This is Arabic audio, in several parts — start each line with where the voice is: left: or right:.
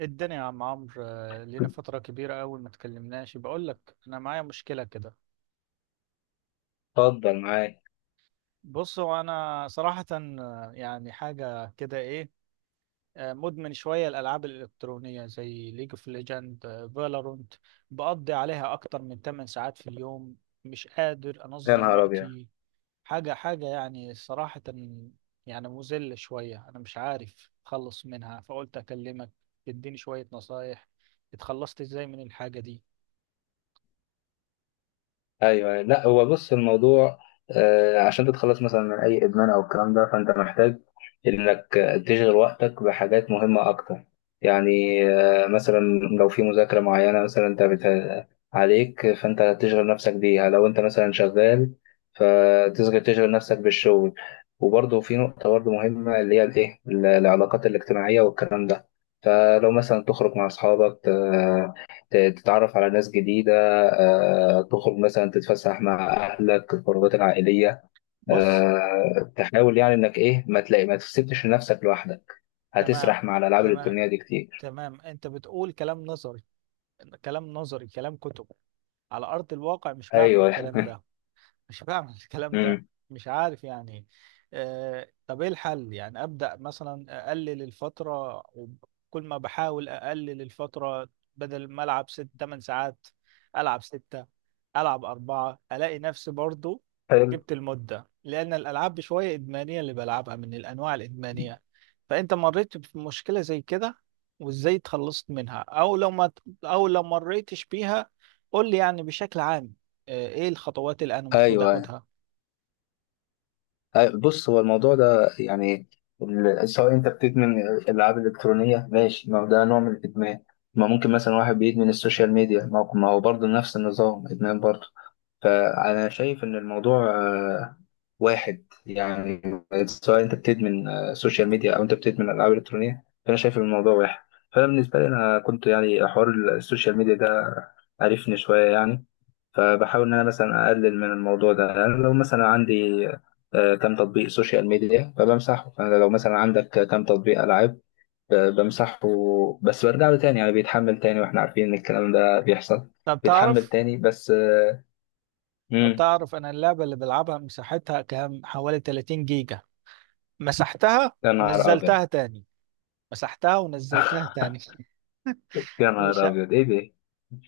right: الدنيا يا عم عمرو، لينا فترة كبيرة أوي ما تكلمناش. بقول لك أنا معايا مشكلة كده.
left: اتفضل معاك.
right: بص، هو أنا صراحة يعني حاجة كده إيه. مدمن شوية الألعاب الإلكترونية زي ليج اوف ليجند، فالورنت. بقضي عليها أكتر من 8 ساعات في اليوم. مش قادر
left: يا
right: أنظم
left: نهار ابيض!
right: وقتي. حاجة يعني صراحة، يعني مذلة شوية. أنا مش عارف أخلص منها، فقلت أكلمك تديني شوية نصايح. اتخلصت إزاي من الحاجة دي؟
left: ايوه، أيوة. لا، هو بص الموضوع. عشان تتخلص مثلا من اي ادمان او الكلام ده فانت محتاج انك تشغل وقتك بحاجات مهمه اكتر. يعني مثلا لو في مذاكره معينه مثلا عليك فانت تشغل نفسك بيها لو انت مثلا شغال فتشغل نفسك بالشغل. وبرضه في نقطه برضه مهمه اللي هي الايه العلاقات الاجتماعيه والكلام ده. فلو مثلا تخرج مع اصحابك تتعرف على ناس جديده، تخرج مثلا تتفسح مع اهلك الخروجات العائليه،
right: بص.
left: تحاول يعني انك ايه ما تلاقي، ما تسيبش نفسك لوحدك،
right: تمام،
left: هتسرح مع الالعاب
right: تمام.
left: الالكترونيه دي كتير.
right: تمام، انت بتقول كلام نظري، كلام نظري، كلام كتب. على ارض الواقع مش بعمل
left: ايوه
right: الكلام ده. مش بعمل الكلام ده.
left: أمم.
right: مش عارف يعني. آه، طب ايه الحل؟ يعني ابدا مثلا اقلل الفتره، وكل ما بحاول اقلل الفتره، بدل ما العب ست تمن ساعات العب ستة، العب أربعة، الاقي نفسي برضو
left: حلو.
right: جبت المده. لان الالعاب بشويه ادمانيه، اللي بلعبها من الانواع الادمانيه. فانت مريت بمشكله زي كده وازاي اتخلصت منها، او لو ما او لو مريتش بيها قول لي يعني بشكل عام ايه الخطوات اللي انا المفروض
left: ايوه
right: اخدها؟
left: أيوة. بص هو الموضوع ده يعني سواء انت بتدمن الالعاب الالكترونيه، ماشي، ما هو ده نوع من الادمان. ما ممكن مثلا واحد بيدمن السوشيال ميديا، ما هو برضه نفس النظام، ادمان برضه. فأنا شايف إن الموضوع واحد يعني. سواء أنت بتدمن سوشيال ميديا أو أنت بتدمن ألعاب إلكترونية فأنا شايف إن الموضوع واحد. فأنا بالنسبة لي أنا كنت يعني حوار السوشيال ميديا ده عرفني شوية يعني، فبحاول إن أنا مثلا أقلل من الموضوع ده. يعني لو مثلا عندي كام تطبيق سوشيال ميديا فبمسحه، فأنا لو مثلا عندك كام تطبيق ألعاب بمسحه. بس برجع له تاني، يعني بيتحمل تاني، وإحنا عارفين إن الكلام ده بيحصل،
right: طب
left: بيتحمل
right: تعرف
left: تاني بس.
right: طب
left: مم.
right: تعرف انا اللعبة اللي بلعبها مساحتها كام؟ حوالي 30 جيجا. مسحتها
left: يا نهار أبيض!
right: ونزلتها تاني. مسحتها ونزلتها تاني.
left: يا
right: مش،
left: نهار أبيض! إيه ده؟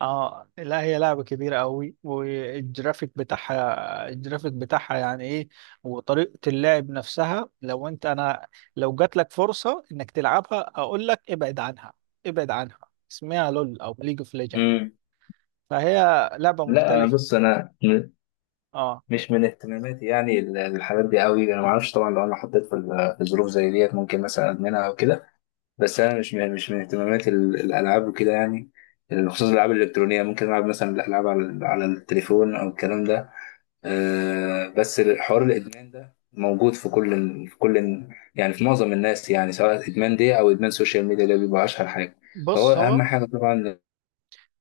right: اه لا، هي لعبة كبيرة قوي، والجرافيك بتاعها، الجرافيك بتاعها يعني ايه. وطريقة اللعب نفسها، لو انت، انا لو جات لك فرصة انك تلعبها اقول لك ابعد عنها، ابعد عنها. اسمها لول او ليج اوف ليجند.
left: مم.
right: فهي لعبة
left: لا، أنا
right: مختلفة.
left: بص،
right: اه.
left: مش من اهتماماتي، يعني الحاجات دي قوي. أنا ما أعرفش طبعا، لو أنا حطيت في ظروف زي ديت ممكن مثلا أدمنها أو كده. بس أنا مش من اهتماماتي الألعاب وكده يعني. بخصوص الألعاب الإلكترونية ممكن ألعب مثلا الألعاب على التليفون أو الكلام ده. أه بس حوار الإدمان ده موجود في كل يعني في معظم الناس، يعني سواء إدمان دي أو إدمان سوشيال ميديا، ده بيبقى أشهر حاجة، فهو
right: بص، هو،
left: أهم حاجة طبعا.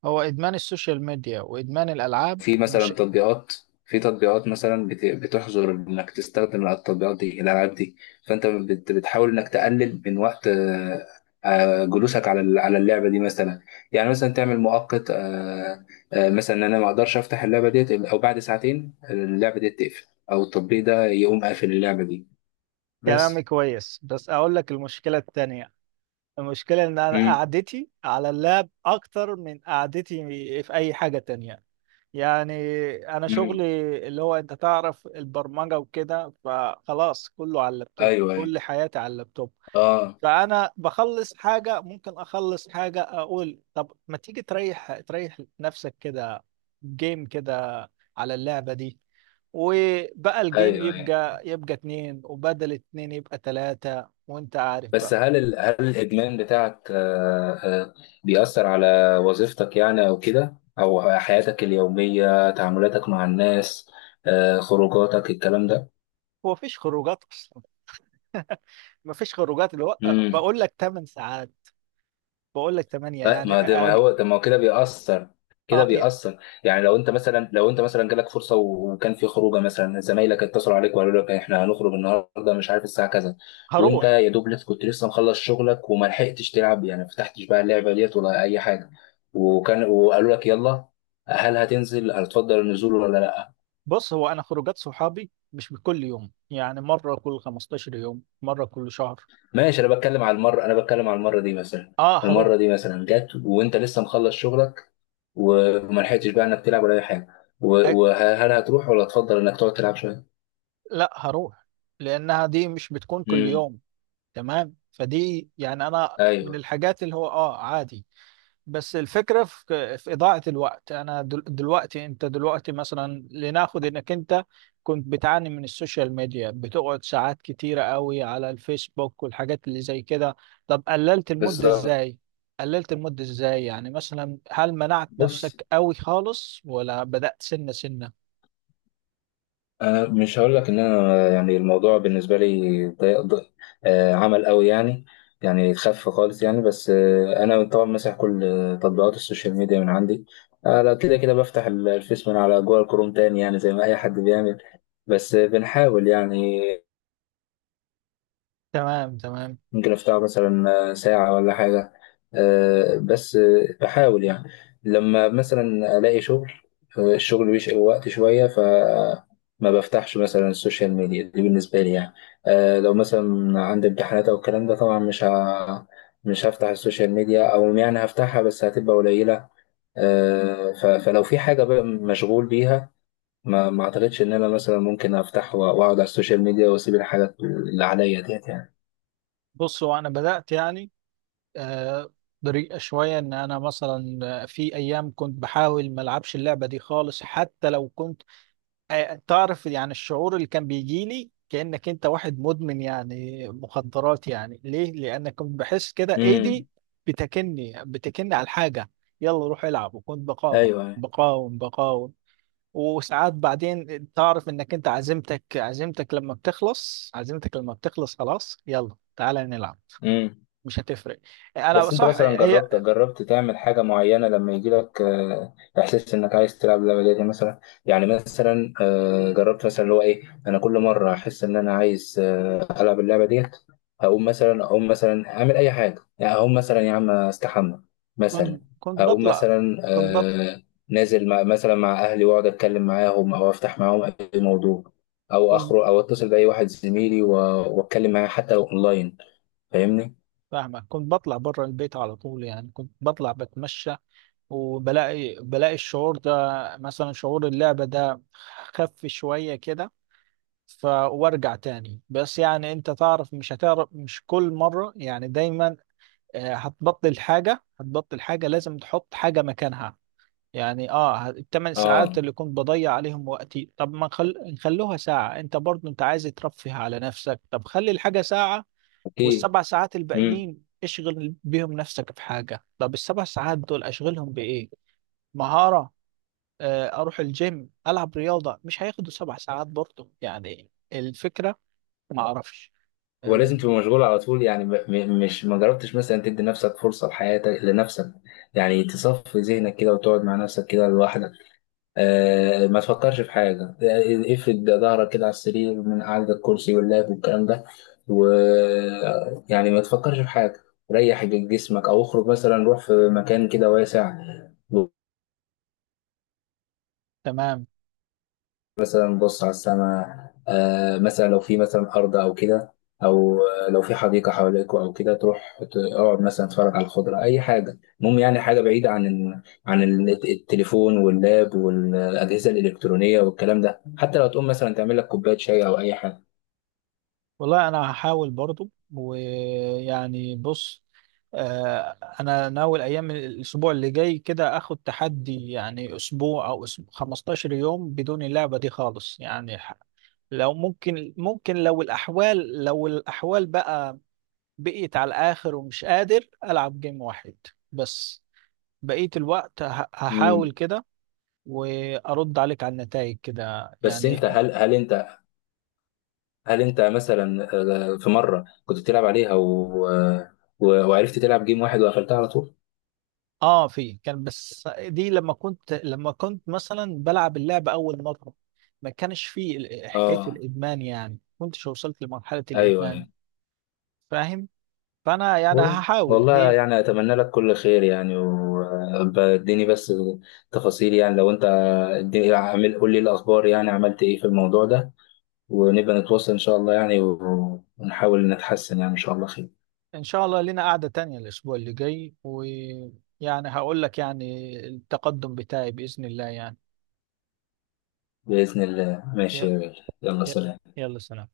right: هو إدمان السوشيال ميديا وإدمان الألعاب
left: في
right: مش،
left: مثلا تطبيقات، في تطبيقات مثلا بتحظر انك تستخدم التطبيقات دي، الالعاب دي، فانت بتحاول انك تقلل من وقت جلوسك على اللعبه دي مثلا. يعني مثلا تعمل مؤقت مثلا ان انا ما اقدرش افتح اللعبه ديت او بعد ساعتين اللعبه دي تقفل او التطبيق ده يقوم قافل اللعبه دي
right: كلامي
left: بس.
right: كويس بس أقول لك المشكلة التانية. المشكلة إن أنا
left: امم،
right: قعدتي على اللاب أكتر من قعدتي في أي حاجة تانية. يعني أنا
left: امم.
right: شغلي اللي هو، أنت تعرف، البرمجة وكده، فخلاص كله على اللابتوب،
left: ايوه، ايوه.
right: كل حياتي على اللابتوب.
left: اه.
right: فانا بخلص حاجه، ممكن اخلص حاجه اقول طب ما تيجي تريح نفسك كده، جيم كده على اللعبه دي. وبقى الجيم
left: ايوه، ايوه.
right: يبقى، يبقى اتنين، وبدل اتنين يبقى تلاتة، وانت عارف
left: بس
right: بقى.
left: هل الادمان بتاعك بيأثر على وظيفتك، يعني او كده، او حياتك اليومية، تعاملاتك مع الناس، خروجاتك، الكلام ده؟
right: هو مفيش خروجات اصلا، مفيش خروجات اللي هو،
left: مم.
right: بقول لك 8 ساعات، بقول لك 8
left: لا،
right: يعني
left: ما ده، ما
right: أج...
left: هو ده، ما هو كده بيأثر كده
right: آه
left: بيأثر يعني لو انت مثلا جالك فرصه وكان في خروجه مثلا، زمايلك اتصلوا عليك وقالوا لك احنا هنخرج النهارده مش عارف الساعه كذا، وانت
right: هروح.
left: يا دوب لسه كنت لسه مخلص شغلك وما لحقتش تلعب، يعني ما فتحتش بقى اللعبه ديت ولا اي حاجه، وقالوا لك يلا، هل هتنزل، هتفضل النزول ولا لا؟
right: بص، هو انا خروجات صحابي مش بكل يوم، يعني مرة كل 15 يوم، مرة كل شهر.
left: ماشي، انا بتكلم على المره دي مثلا.
right: اه
left: المره
right: هروح.
left: دي مثلا جت وانت لسه مخلص شغلك وما لحقتش بقى انك تلعب ولا اي حاجه، وهل هتروح ولا تفضل انك تقعد تلعب شويه؟
right: لا هروح، لانها دي مش بتكون كل
left: امم.
right: يوم. تمام، فدي يعني انا
left: ايوه
right: من الحاجات اللي هو اه عادي. بس الفكرة في، في إضاعة الوقت. أنا دلوقتي، أنت دلوقتي مثلا، لناخد إنك أنت كنت بتعاني من السوشيال ميديا، بتقعد ساعات كتيرة قوي على الفيسبوك والحاجات اللي زي كده. طب قللت المدة
left: بالظبط.
right: إزاي؟ قللت المدة إزاي؟ يعني مثلا هل منعت
left: بص،
right: نفسك قوي خالص ولا بدأت سنة سنة؟
left: انا مش هقول لك ان انا يعني الموضوع بالنسبه لي ضيق ضيق عمل قوي يعني، يعني خف خالص يعني. بس انا طبعا مسح كل تطبيقات السوشيال ميديا من عندي. لا كده كده بفتح الفيس من على جوجل كروم تاني يعني زي ما اي حد بيعمل. بس بنحاول يعني،
right: تمام، تمام.
left: ممكن افتحه مثلا ساعة ولا حاجة. بس بحاول يعني لما مثلا الاقي شغل، الشغل بيشغل وقت شوية، ف ما بفتحش مثلا السوشيال ميديا دي بالنسبة لي يعني. لو مثلا عندي امتحانات او الكلام ده طبعا مش هفتح السوشيال ميديا، او يعني هفتحها بس هتبقى قليلة. فلو في حاجة بقى مشغول بيها ما اعتقدش ان انا مثلا ممكن افتح واقعد على السوشيال ميديا واسيب الحاجات اللي عليا ديت يعني.
right: بصوا، أنا بدأت يعني آه، طريقة شوية. إن أنا مثلا في أيام كنت بحاول ما ألعبش اللعبة دي خالص. حتى لو كنت، تعرف يعني، الشعور اللي كان بيجي لي كأنك أنت واحد مدمن يعني، مخدرات يعني. ليه؟ لأن كنت بحس كده
left: امم.
right: إيدي بتكني على الحاجة، يلا روح العب. وكنت بقاوم
left: ايوه، أيوه.
right: بقاوم بقاوم وساعات بعدين تعرف إنك أنت عزيمتك، عزيمتك لما بتخلص، خلاص يلا تعالى نلعب،
left: امم.
right: مش هتفرق. انا
left: بس انت
right: صح.
left: مثلا
right: هي،
left: جربت تعمل حاجه معينه لما يجي لك احساس انك عايز تلعب اللعبه دي مثلا؟ يعني مثلا جربت مثلا اللي هو ايه، انا كل مره احس ان انا عايز العب اللعبه ديت، هقوم مثلا اقوم مثلا اعمل اي حاجه، يعني اقوم مثلا يا عم استحمى مثلا،
right: كنت كنت
left: اقوم
right: بطلع
left: مثلا
right: كنت
left: نازل مع اهلي واقعد اتكلم معاهم او افتح معاهم اي موضوع، او
right: كنت
left: اخرج او اتصل باي واحد زميلي واتكلم معاه حتى لو اونلاين. فاهمني؟
right: فاهمك، كنت بطلع بره البيت على طول. يعني كنت بطلع بتمشى، وبلاقي، بلاقي الشعور ده، مثلا شعور اللعبة ده، خف شوية كده. ف وارجع تاني. بس يعني انت تعرف، مش هتعرف، مش كل مرة يعني دايما. هتبطل حاجة، هتبطل حاجة لازم تحط حاجة مكانها. يعني اه الثمان ساعات
left: اه.
right: اللي كنت بضيع عليهم وقتي، طب ما نخلوها ساعة، انت برضو انت عايز ترفه على نفسك، طب خلي الحاجة ساعة،
left: ايه.
right: والسبع ساعات
left: امم.
right: الباقيين اشغل بيهم نفسك بحاجة. طب السبع ساعات دول اشغلهم بإيه؟ مهارة، اروح الجيم، العب رياضة. مش هياخدوا سبع ساعات برضه يعني الفكرة. ما اعرفش.
left: ولازم
right: آه،
left: تبقى مشغول على طول يعني؟ م- م- مش ما جربتش مثلا تدي نفسك فرصة لحياتك لنفسك، يعني تصفي ذهنك كده وتقعد مع نفسك كده لوحدك، ما تفكرش في حاجة، افرد ظهرك كده على السرير من قعدة الكرسي واللاب والكلام ده، و يعني ما تفكرش في حاجة، ريح جسمك، او اخرج مثلا روح في مكان كده واسع،
right: تمام.
left: نبص على السماء، مثلا لو في مثلا أرض أو كده، أو لو في حديقة حواليكوا أو كده تروح تقعد مثلا تتفرج على الخضرة، أي حاجة المهم يعني حاجة بعيدة عن التليفون واللاب والأجهزة الإلكترونية والكلام ده، حتى لو تقوم مثلا تعمل لك كوباية شاي أو أي حاجة.
right: والله انا هحاول برضه. ويعني بص، آه، انا ناوي ايام الاسبوع اللي جاي كده اخد تحدي. يعني اسبوع او أسبوع 15 يوم بدون اللعبة دي خالص يعني. لو ممكن، ممكن، لو الأحوال، لو الأحوال بقى بقيت على الآخر ومش قادر، ألعب جيم واحد بس، بقية الوقت
left: مم.
right: هحاول كده، وأرد عليك على النتائج كده
left: بس أنت،
right: يعني.
left: هل أنت مثلا في مرة كنت بتلعب عليها وعرفت تلعب جيم واحد وقفلتها على طول؟
right: آه في، كان، بس دي لما كنت، لما كنت مثلا بلعب اللعبة أول مرة، ما كانش فيه حكاية
left: آه،
right: الإدمان، يعني كنتش وصلت لمرحلة
left: أيوه،
right: الإدمان.
left: أيوه.
right: فاهم؟ فأنا يعني هحاول.
left: والله
right: هي
left: يعني أتمنى لك كل خير، يعني واديني بس تفاصيل، يعني لو أنت اديني، قول لي الأخبار، يعني عملت إيه في الموضوع ده، ونبقى نتواصل إن شاء الله، يعني ونحاول نتحسن يعني، إن شاء الله خير.
right: إن شاء الله لنا قعدة تانية الأسبوع اللي جاي، ويعني هقول لك يعني التقدم بتاعي بإذن الله يعني.
left: بإذن الله، ماشي
right: ي-
left: يا غالي. يلا،
right: ي-
left: سلام.
right: يلا سلام.